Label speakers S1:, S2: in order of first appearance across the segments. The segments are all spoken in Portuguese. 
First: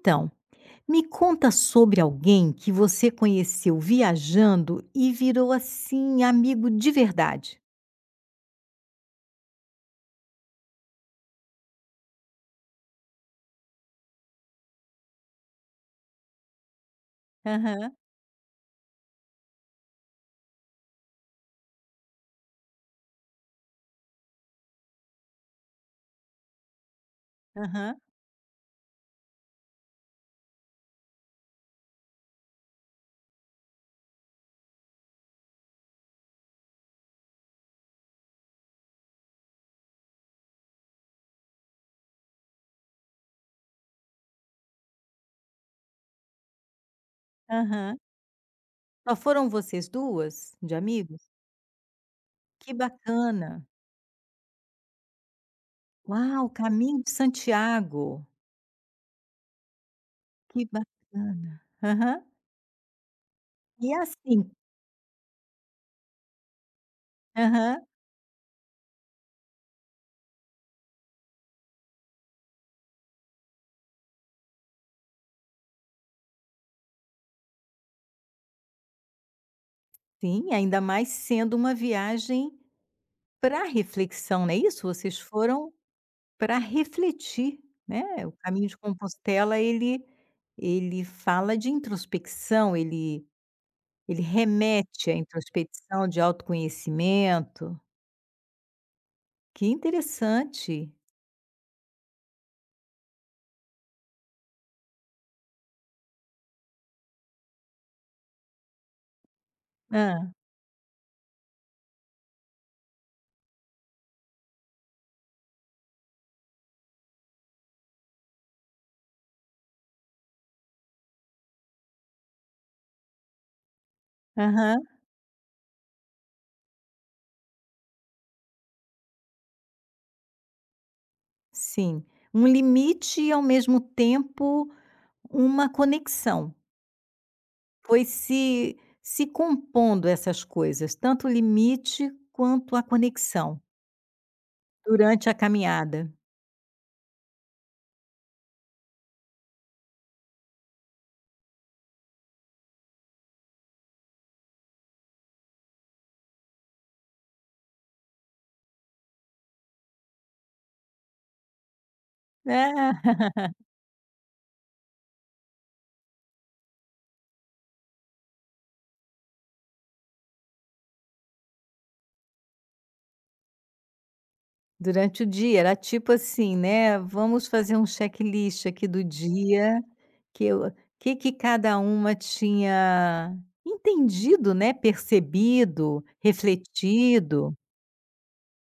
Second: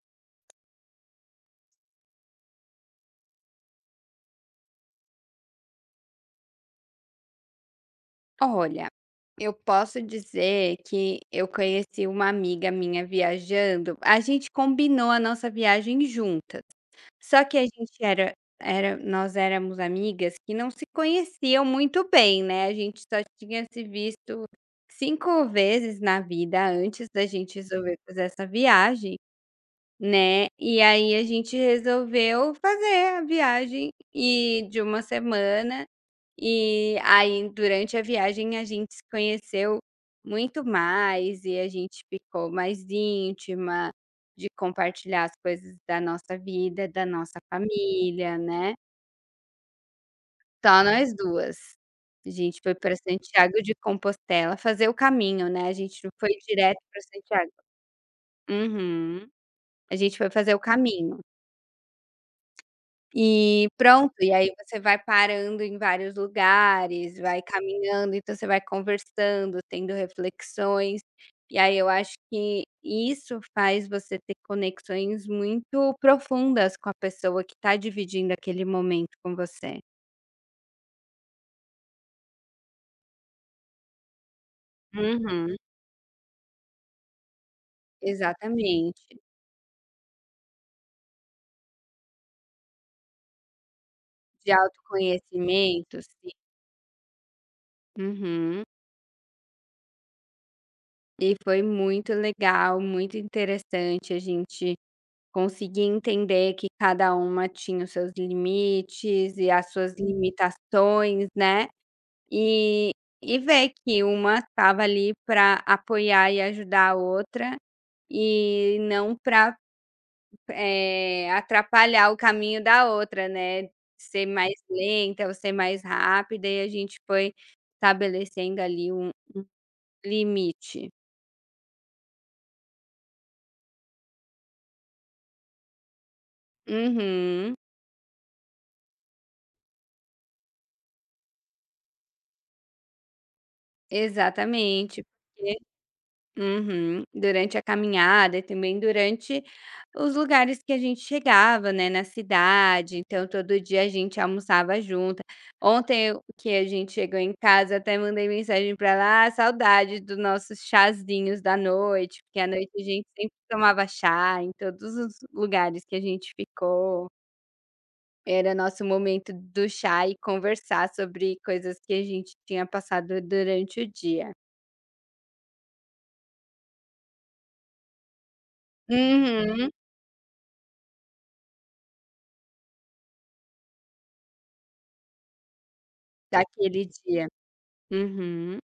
S1: Então, me conta sobre alguém que você conheceu viajando e virou assim amigo de verdade.
S2: Olha, eu posso dizer que eu conheci uma amiga minha viajando. A gente combinou a nossa viagem juntas. Só que a
S1: Aham,
S2: gente era, nós éramos amigas que não se conheciam muito bem, né? A gente só tinha se visto 5 vezes na vida antes da gente
S1: aham,
S2: resolver fazer essa viagem. Né, e aí a gente resolveu fazer a viagem e de uma semana, e aí durante a viagem a gente se conheceu muito mais e a gente ficou mais íntima, de compartilhar as coisas da nossa vida, da nossa
S1: aham.
S2: família, né,
S1: Só foram vocês 2 de
S2: só nós
S1: amigos?
S2: duas. A gente
S1: Que
S2: foi para
S1: bacana.
S2: Santiago de Compostela fazer o caminho, né, a gente não foi
S1: Uau,
S2: direto para
S1: Caminho de
S2: Santiago.
S1: Santiago,
S2: Uhum. A gente foi fazer o
S1: que
S2: caminho.
S1: bacana. Aham.
S2: E
S1: E
S2: pronto, e aí
S1: assim
S2: você vai parando em vários lugares, vai
S1: aham,
S2: caminhando, então você vai conversando, tendo reflexões, e aí eu acho que isso faz você ter conexões muito profundas com a pessoa que está dividindo aquele momento com você.
S1: sim, ainda mais sendo uma viagem para reflexão, não é isso? Vocês
S2: Uhum.
S1: foram para refletir, né, o caminho de
S2: Exatamente,
S1: Compostela ele fala de introspecção, ele
S2: de
S1: remete à
S2: autoconhecimento,
S1: introspecção, de
S2: sim.
S1: autoconhecimento.
S2: Uhum.
S1: Que interessante.
S2: E foi muito legal, muito interessante a gente consegui entender que cada uma tinha os seus limites e as suas
S1: Ah,
S2: limitações, né, e e ver que uma estava ali para apoiar e ajudar a outra, e não para atrapalhar o caminho da outra, né, ser mais
S1: aham.
S2: lenta ou ser mais rápida e a gente foi estabelecendo ali um limite.
S1: Sim. Um limite e ao mesmo tempo uma conexão.
S2: Uhum,
S1: Foi se compondo essas coisas, tanto o limite quanto a conexão,
S2: exatamente.
S1: durante a caminhada.
S2: Uhum. Durante a caminhada e também durante os lugares que a gente chegava, né, na cidade, então todo dia a gente almoçava junto. Ontem eu que a gente chegou em casa, até mandei mensagem para ela: "Ah, saudade dos nossos chazinhos da noite", porque à
S1: É.
S2: noite a gente sempre tomava chá em todos os lugares que a gente ficou. Era nosso momento do chá e conversar sobre coisas que a gente tinha passado durante o dia.
S1: Durante o dia, era tipo assim, né, vamos fazer um checklist aqui do
S2: Uhum.
S1: dia, que eu que cada uma tinha entendido, né, percebido,
S2: Daquele dia.
S1: refletido,
S2: Uhum.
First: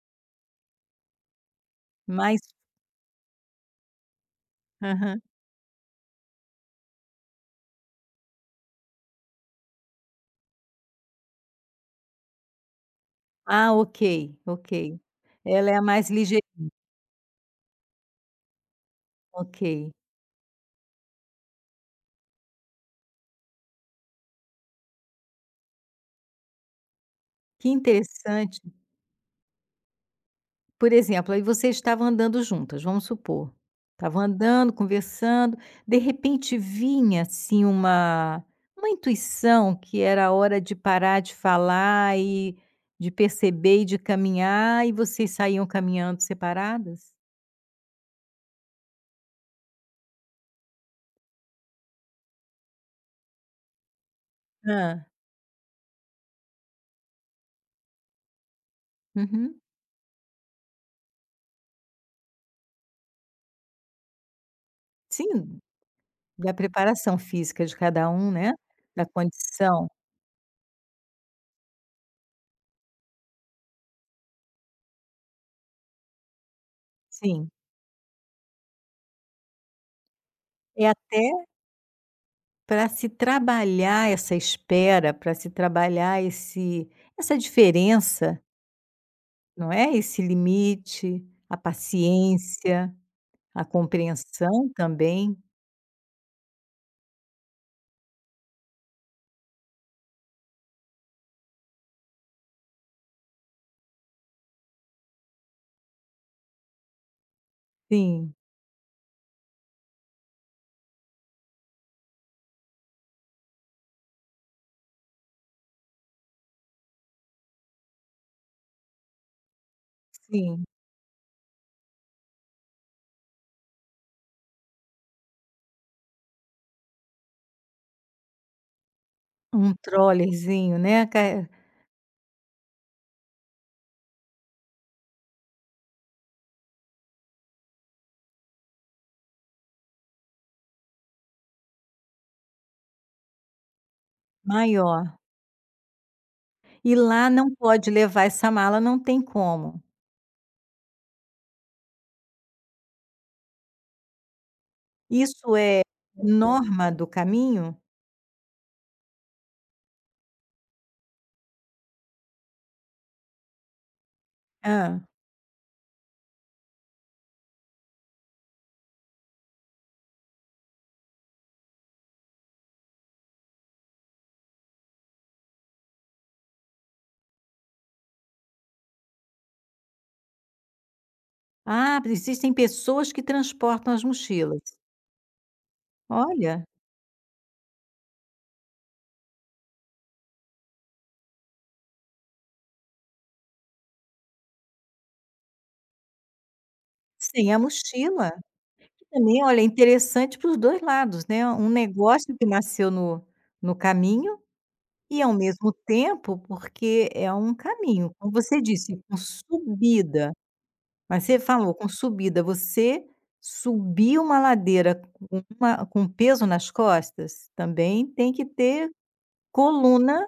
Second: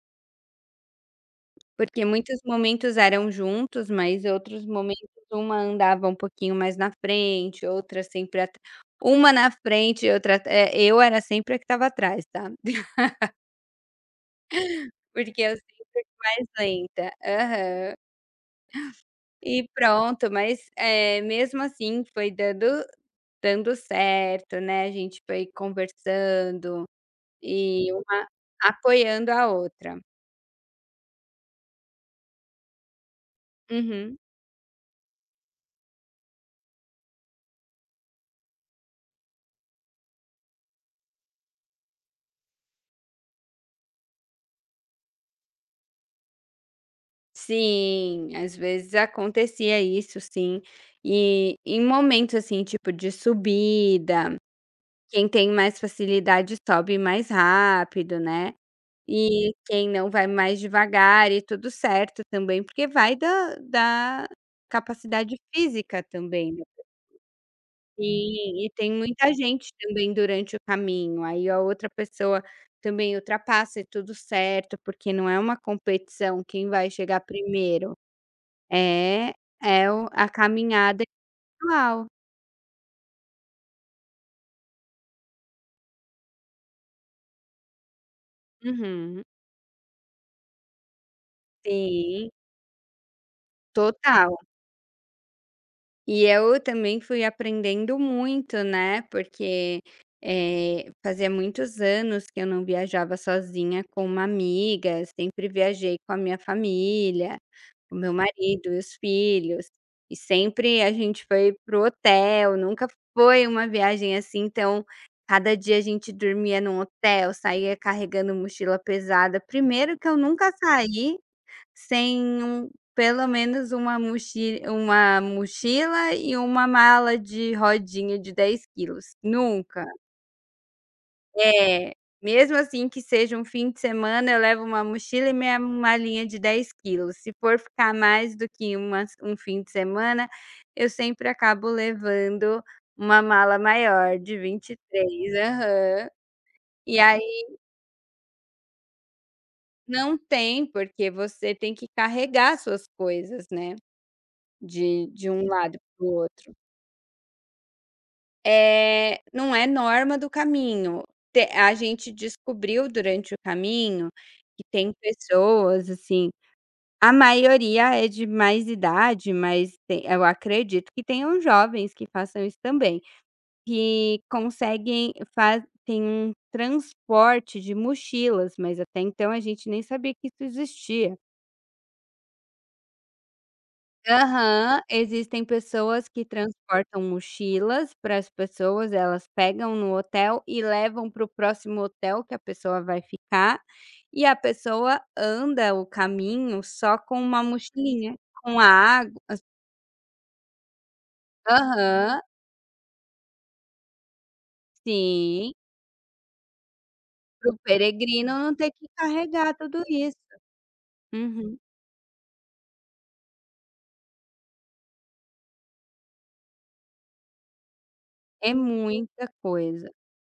S2: Porque muitos
S1: mas
S2: momentos eram juntos, mas outros momentos
S1: aham.
S2: uma andava um pouquinho mais na frente, outra sempre at uma na frente e outra eu era sempre a que estava atrás, tá.
S1: Ah, ok, ok.
S2: Porque eu
S1: Ela é a
S2: sempre fui
S1: mais ligeira.
S2: mais lenta. Aham. E
S1: Ok,
S2: pronto, mas, mesmo assim foi dando certo, né, a gente foi conversando
S1: que
S2: e uma
S1: interessante.
S2: apoiando a outra.
S1: Por exemplo, aí vocês estavam andando juntas, vamos supor.
S2: Uhum.
S1: Estavam andando, conversando, de repente vinha assim uma intuição que era a hora de parar de falar e de perceber e de caminhar, e vocês saíam caminhando separadas?
S2: Sim, às vezes acontecia isso sim, e em momentos, assim, tipo de subida,
S1: Hã.
S2: quem tem mais facilidade sobe mais rápido, né, e
S1: Uhum.
S2: quem não vai mais devagar e tudo certo também, porque vai da capacidade
S1: Sim,
S2: física também,
S1: da
S2: né.
S1: preparação física de cada um, né,
S2: Sim, e tem
S1: da
S2: muita gente
S1: condição.
S2: também durante o caminho, aí a outra pessoa também ultrapassa e tudo certo, porque não é uma competição quem vai chegar
S1: Sim.
S2: primeiro. É, é o a
S1: É
S2: caminhada
S1: até
S2: igual.
S1: para se trabalhar essa espera, para se trabalhar esse essa diferença.
S2: Uhum.
S1: Não é, esse limite, a
S2: Sim,
S1: paciência, a
S2: total.
S1: compreensão também.
S2: E eu também fui aprendendo muito, né, porque, fazia muitos anos que eu não viajava sozinha com uma amiga, sempre viajei com a minha família. O meu
S1: Sim,
S2: marido e os filhos, e sempre a gente foi pro hotel, nunca foi uma viagem assim, então cada dia a gente dormia num hotel, saía carregando mochila pesada. Primeiro que eu nunca
S1: sim,
S2: saí sem um pelo menos uma mochi uma mochila e uma mala de rodinha de 10 quilos,
S1: um
S2: nunca.
S1: trollerzinho, né, ca
S2: É, mesmo assim que seja um fim de semana, eu levo uma mochila e minha malinha de 10 quilos. Se for ficar mais do que umas um fim de semana, eu sempre acabo levando uma mala maior de
S1: maior.
S2: 23. Aham.
S1: E
S2: E
S1: lá
S2: aí
S1: não pode levar essa mala, não tem como.
S2: não tem, porque você tem que carregar suas coisas, né, de um
S1: Isso
S2: lado
S1: é
S2: para o outro.
S1: norma do caminho?
S2: É, não é norma do caminho. Te A gente descobriu durante o caminho que tem
S1: Hã.
S2: pessoas, assim. A maioria é de mais idade, mas tem, eu acredito que tenham jovens que façam isso também, que conseguem faz tem um transporte de mochilas, mas até então a gente nem sabia que isso existia.
S1: Ah, existem pessoas que transportam as mochilas.
S2: Aham, existem pessoas que
S1: Olha,
S2: transportam mochilas para as pessoas, elas pegam no hotel e levam para o próximo hotel que a pessoa vai ficar, e a pessoa anda o caminho só com uma
S1: sem a
S2: mochilinha,
S1: mochila,
S2: com a.
S1: também, olha, é interessante para os 2 lados, né, um
S2: Aham,
S1: negócio que nasceu no caminho. E ao
S2: sim,
S1: mesmo tempo, porque é
S2: para
S1: um
S2: o
S1: caminho, como
S2: peregrino não
S1: você
S2: ter que
S1: disse, com
S2: carregar tudo isso.
S1: subida, mas você
S2: Uhum,
S1: falou com subida, você subir uma ladeira com uma com peso nas costas, também tem que
S2: é
S1: ter
S2: muita coisa.
S1: coluna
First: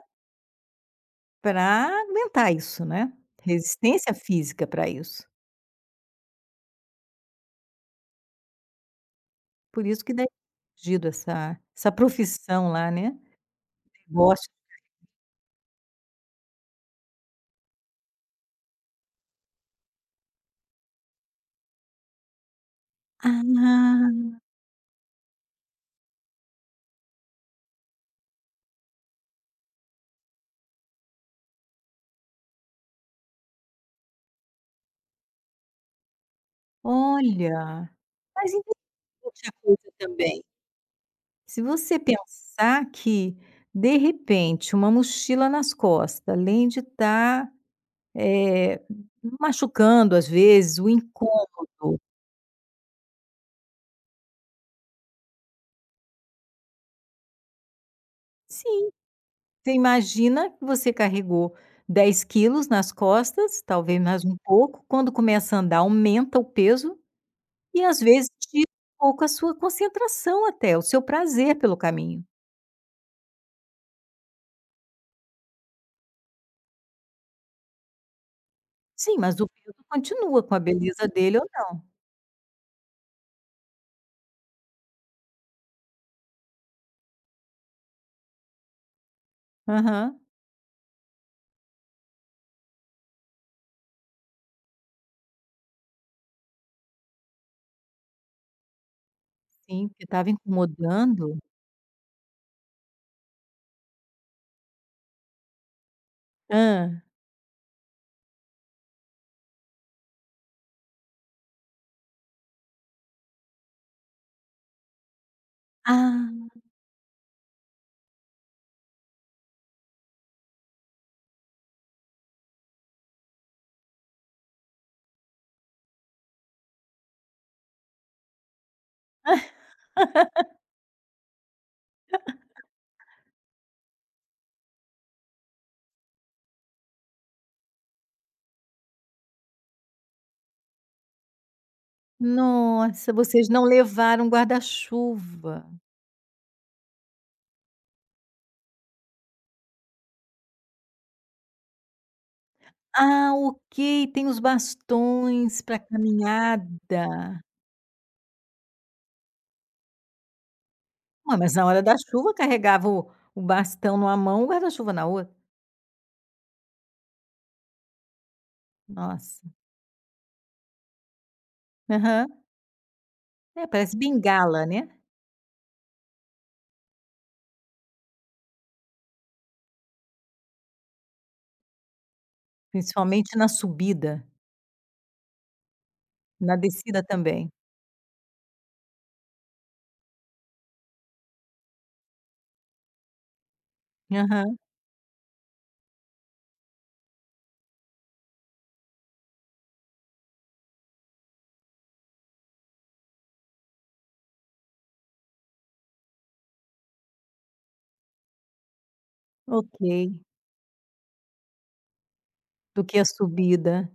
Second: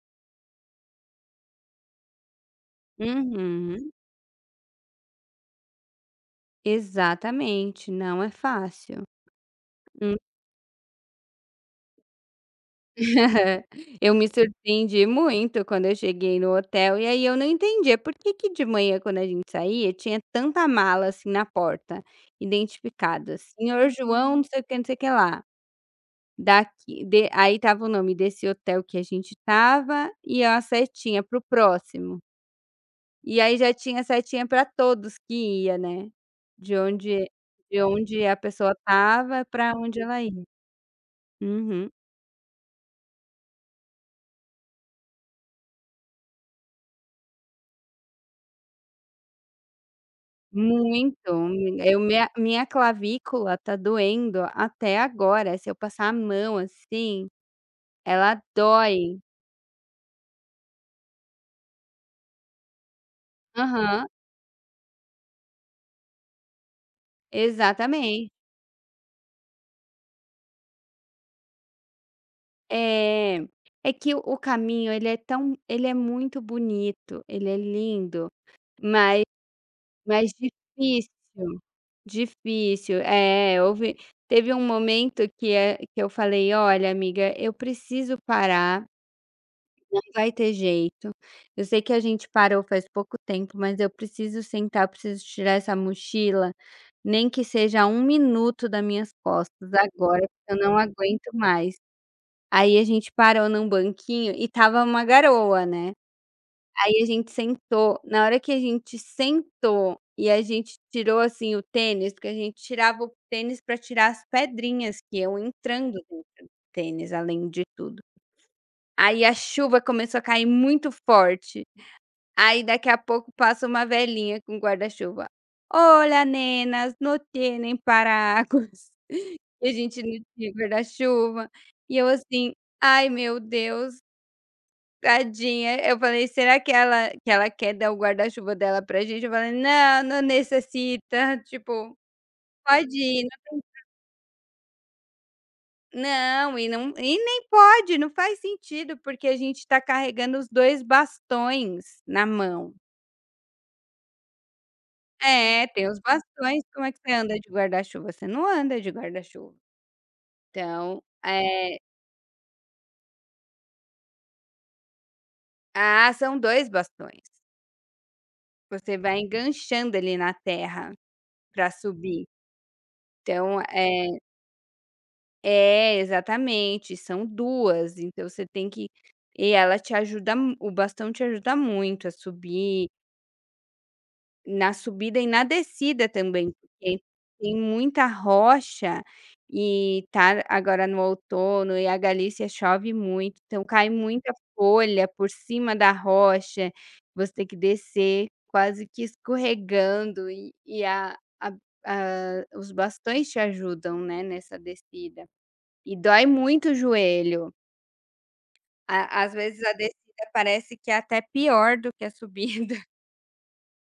S1: para aguentar isso, né,
S2: Uhum,
S1: resistência física para isso.
S2: exatamente, não é fácil.
S1: Por isso que
S2: Hum.
S1: deve ter surgido essa profissão lá, né,
S2: Eu me
S1: negócio.
S2: surpreendi muito quando eu cheguei no hotel, e aí eu não entendia por que que de manhã quando a gente saía tinha tanta mala, assim, na porta, identificada, senhor
S1: Ah,
S2: João não sei o que, não sei o que lá, daqui de aí tava o nome desse hotel que a gente tava e a setinha pro próximo. E aí já tinha setinha para todos que ia, né, de onde de
S1: olha,
S2: onde a
S1: mas
S2: pessoa estava
S1: interessante a
S2: para
S1: coisa
S2: onde ela ia.
S1: também. Se
S2: Uhum.
S1: você pensar que, de repente, uma mochila nas costas, além de estar, eh, machucando, às vezes, o
S2: Muito, eu
S1: incômodo
S2: minha clavícula tá doendo até agora, se eu passar a mão assim, ela
S1: sim,
S2: dói.
S1: você imagina que você carregou 10 quilos nas costas, talvez
S2: Aham,
S1: mais um pouco, quando começa a andar aumenta o peso e, às vezes,
S2: exatamente.
S1: tira um pouco a sua concentração até, o seu prazer pelo caminho.
S2: É, é que o caminho ele é tão ele é muito bonito, ele é lindo,
S1: Sim,
S2: mas
S1: mas o peso
S2: mas
S1: continua com a beleza
S2: difícil.
S1: dele ou
S2: Difícil. É, houve teve um momento que a que eu falei: "Olha, amiga, eu preciso parar,
S1: não.
S2: não
S1: Aham.
S2: vai ter jeito. Eu sei que a gente parou faz pouco tempo, mas eu preciso sentar, preciso tirar essa mochila, nem que seja um minuto das minhas costas
S1: Sim, porque
S2: agora,
S1: estava
S2: porque eu não aguento
S1: incomodando.
S2: mais". Aí a gente parou num banquinho e tava uma garoa, né. Aí a gente sentou, na hora que a gente sentou e a gente tirou, assim, o tênis, porque a gente tirava o tênis para tirar as pedrinhas que iam entrando dentro
S1: Ah,
S2: do tênis, além de tudo. Aí a chuva começou a cair muito forte, aí daqui a pouco passa uma velhinha com guarda-chuva: "Olha, nenas, no tienen paraguas". E a gente não tinha guarda-chuva, e eu assim: "Ai, meu Deus". Tadinha, eu falei: "Será que ela quer dar o guarda-chuva dela pra gente?". Eu falei: "Não, não necessita, tipo, pode
S1: nossa,
S2: ir,
S1: vocês
S2: não
S1: não
S2: tem".
S1: levaram guarda-chuva.
S2: Não, e não e nem pode, não faz sentido, porque a gente tá carregando os 2 bastões na mão.
S1: Ah, ok, tem os bastões
S2: É,
S1: para
S2: tem os bastões, como é que você anda
S1: caminhada.
S2: de guarda-chuva? Você não anda de guarda-chuva. Então,
S1: Ué, mas na
S2: é,
S1: hora da chuva carregava o bastão numa mão, o guarda-chuva na outra.
S2: ah, são 2 bastões, você vai
S1: Nossa.
S2: enganchando ali na terra pra subir.
S1: Aham.
S2: Então,
S1: É, parece bengala, né,
S2: É, exatamente, são 2. Então você tem que, e ela te ajuda mu o bastão te ajuda muito a subir,
S1: principalmente na subida,
S2: na subida e na descida também,
S1: na
S2: porque
S1: descida também.
S2: tem muita rocha e tá agora no outono e a Galícia chove muito, então cai muita
S1: Aham,
S2: folha por cima da rocha, você tem que descer quase que escorregando e a a os bastões te ajudam, né, nessa descida. E dói muito o joelho. A às vezes a
S1: ok,
S2: descida parece que é até pior do que a subida.
S1: do que a subida.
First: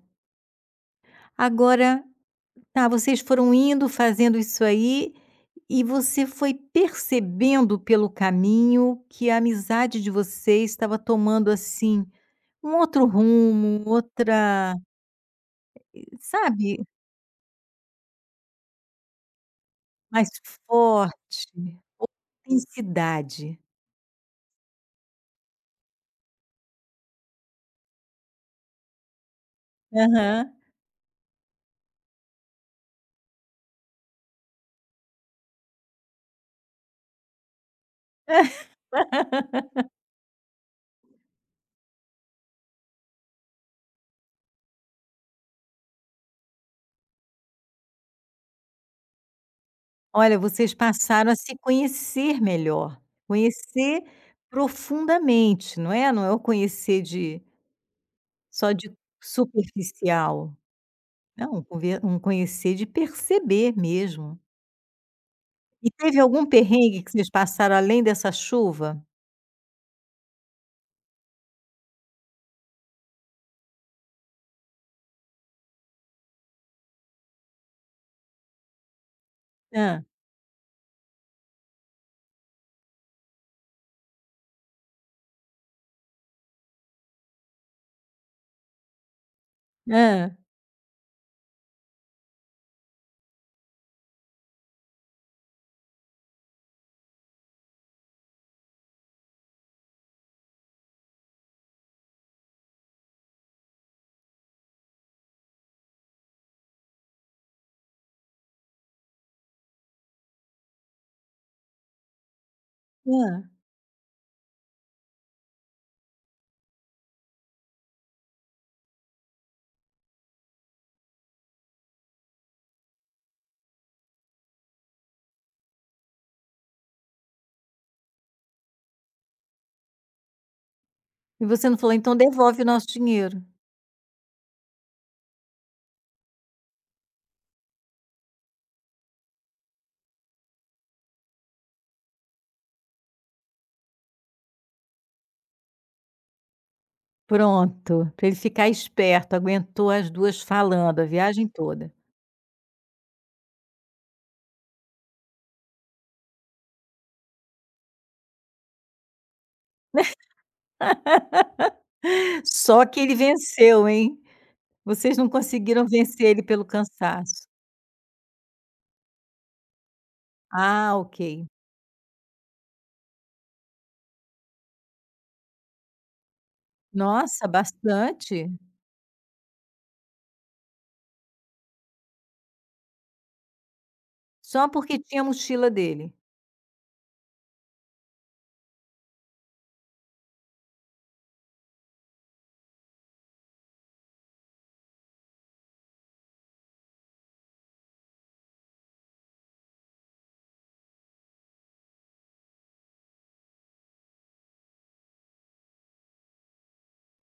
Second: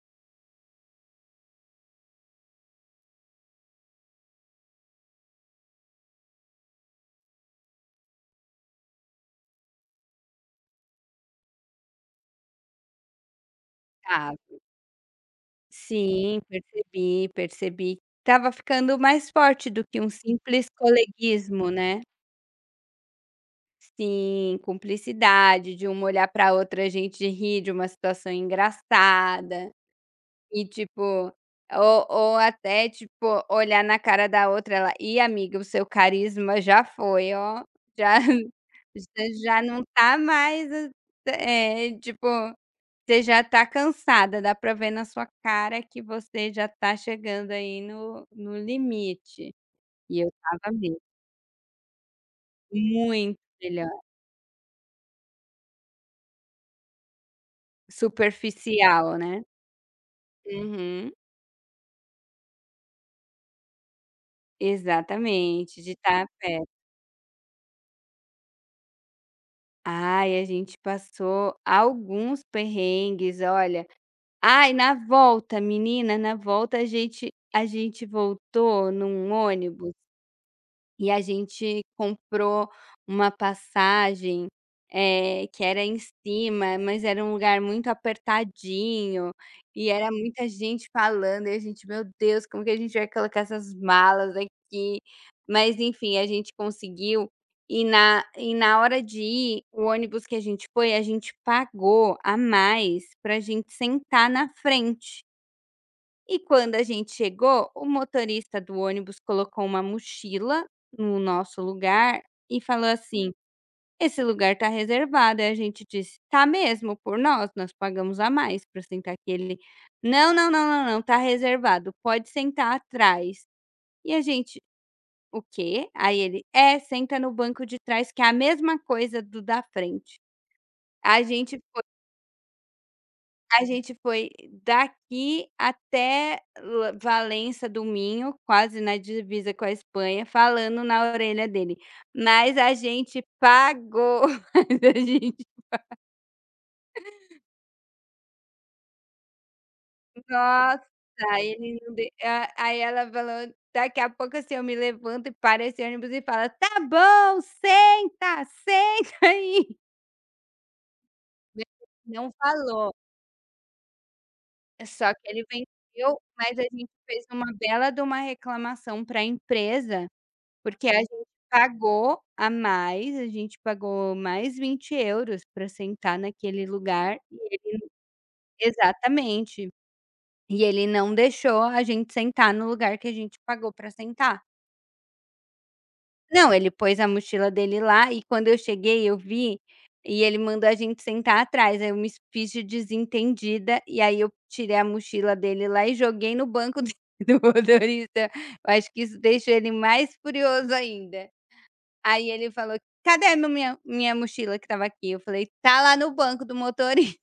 S1: Agora tá, vocês foram indo, fazendo isso aí, e você foi percebendo pelo caminho que a amizade de vocês estava tomando, assim, um outro rumo,
S2: Ah,
S1: outra,
S2: sim,
S1: sabe,
S2: percebi, percebi. Tava ficando mais forte do que um
S1: mais
S2: simples
S1: forte,
S2: coleguismo, né?
S1: intensidade.
S2: Sim, cumplicidade de uma olhar pra outra, a gente rir de uma situação engraçada.
S1: Aham.
S2: E tipo, ou até, tipo, olhar na cara da outra, ela: "E amiga, o seu carisma já foi, ó, já você já não tá mais a é, tipo, você já tá cansada, dá pra ver na sua cara que você já tá chegando aí no limite". E eu
S1: Olha,
S2: estava
S1: vocês
S2: mesmo,
S1: passaram a se conhecer melhor,
S2: muito
S1: conhecer
S2: melhor.
S1: profundamente, não é? Não é o conhecer de só de
S2: Superficial, né?
S1: superficial.
S2: Uhum.
S1: Não, conver um conhecer de perceber mesmo.
S2: Exatamente, de
S1: E teve
S2: estar.
S1: algum perrengue que vocês passaram além dessa chuva?
S2: Ai, a gente passou alguns perrengues, olha. Ai, na volta, menina, na volta a gente voltou num ônibus
S1: Hã,
S2: e a gente comprou uma passagem, que era em cima, mas era um lugar muito apertadinho, e era
S1: hã,
S2: muita gente falando, e a gente: "Meu Deus, como que a gente vai colocar essas malas aqui?". Mas enfim, a gente conseguiu, e na hora de ir, o ônibus que a gente foi, a gente pagou a mais para a gente sentar na frente. E quando a gente chegou, o motorista do ônibus colocou uma mochila no nosso lugar e falou
S1: hã.
S2: assim: "Esse lugar tá reservado". Aí a gente disse: "Tá mesmo, por nós, nós pagamos a mais para sentar aqui". Ele: "Não, não, não, não, não, tá reservado, pode sentar atrás". E a gente: "O quê?". Aí ele: "É, senta no banco de trás que é a mesma coisa do da frente". A
S1: E
S2: gente,
S1: você não falou: "Então devolve o nosso dinheiro".
S2: a gente foi daqui até La Valença do Minho, quase na divisa com a Espanha, falando na orelha dele: "Mas a gente pagou, mas a gente".
S1: Pronto, para ele ficar esperto, aguentou as duas
S2: Nossa,
S1: falando a viagem
S2: ele
S1: toda.
S2: não de a aí ela falou: "Daqui a pouco, assim, eu me levanto e paro esse ônibus e fala 'Tá bom, senta, senta aí'". Mas ele não
S1: Só
S2: falou,
S1: que ele venceu, hein.
S2: só
S1: Vocês não
S2: que ele
S1: conseguiram
S2: venceu,
S1: vencer ele
S2: mas a
S1: pelo
S2: gente fez uma
S1: cansaço.
S2: bela de uma reclamação para a empresa. Porque
S1: Ah,
S2: a gente
S1: ok.
S2: pagou a mais, a gente pagou mais 20 euros para sentar naquele lugar e
S1: Nossa,
S2: ele,
S1: bastante?
S2: exatamente. E ele não deixou a gente sentar no lugar que a gente pagou para sentar.
S1: Só porque tinha a mochila dele?
S2: Não, ele pôs a mochila dele lá e quando eu cheguei eu vi, e ele mandou a gente sentar atrás, aí eu me fiz de desentendida, e aí eu tirei a mochila dele lá e joguei no banco do motorista. Eu acho que isso deixou ele mais furioso ainda. Aí ele falou: "Cadê meu minha minha mochila que estava aqui?". Eu falei: "Tá lá no banco do motorista".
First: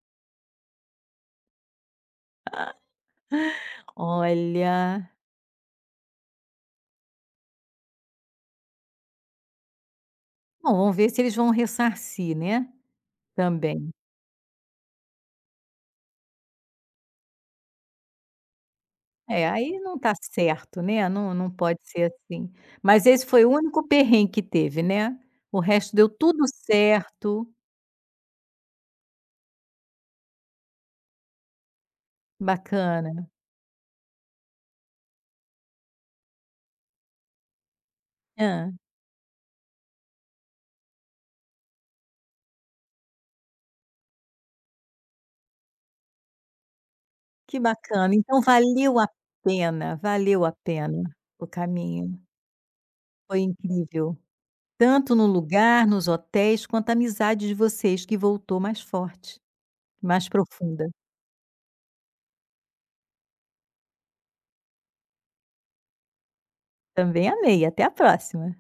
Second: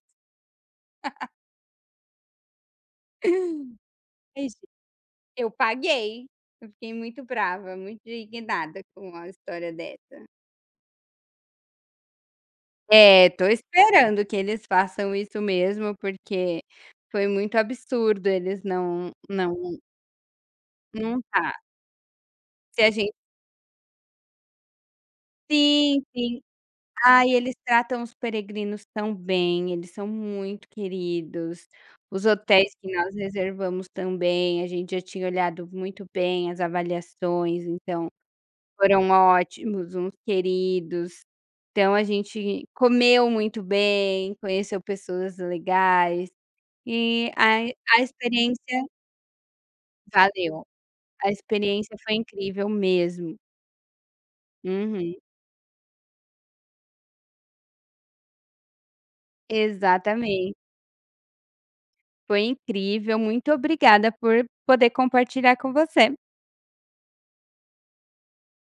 S1: Olha,
S2: Eu paguei. Eu fiquei muito brava, muito indignada com a história dessa.
S1: bom, vamos ver se eles vão ressarcir, né.
S2: É, tô
S1: Também.
S2: esperando que eles façam isso mesmo, porque foi muito absurdo eles não
S1: É,
S2: não
S1: aí não tá certo, né,
S2: não
S1: não
S2: tá.
S1: pode ser assim.
S2: Se a
S1: Mas
S2: gente,
S1: esse foi o único perrengue que teve, né. O resto
S2: sim,
S1: deu
S2: sim.
S1: tudo
S2: Ah, e
S1: certo.
S2: eles tratam os peregrinos tão bem, eles são muito queridos. Os hotéis que nós
S1: Bacana.
S2: reservamos também, a gente já tinha olhado muito bem as avaliações, então
S1: Hã.
S2: foram ótimos, uns queridos. Então a gente comeu muito bem, conheceu pessoas legais e
S1: Que
S2: a
S1: bacana, então
S2: experiência
S1: valeu a
S2: valeu.
S1: pena
S2: A
S1: o
S2: experiência
S1: caminho.
S2: foi incrível mesmo.
S1: Foi incrível.
S2: Uhum,
S1: Tanto no lugar, nos hotéis, quanto a amizade de vocês que voltou mais forte, mais
S2: exatamente.
S1: profunda.
S2: Foi incrível, muito obrigada por poder compartilhar com você.
S1: Também amei, até a próxima.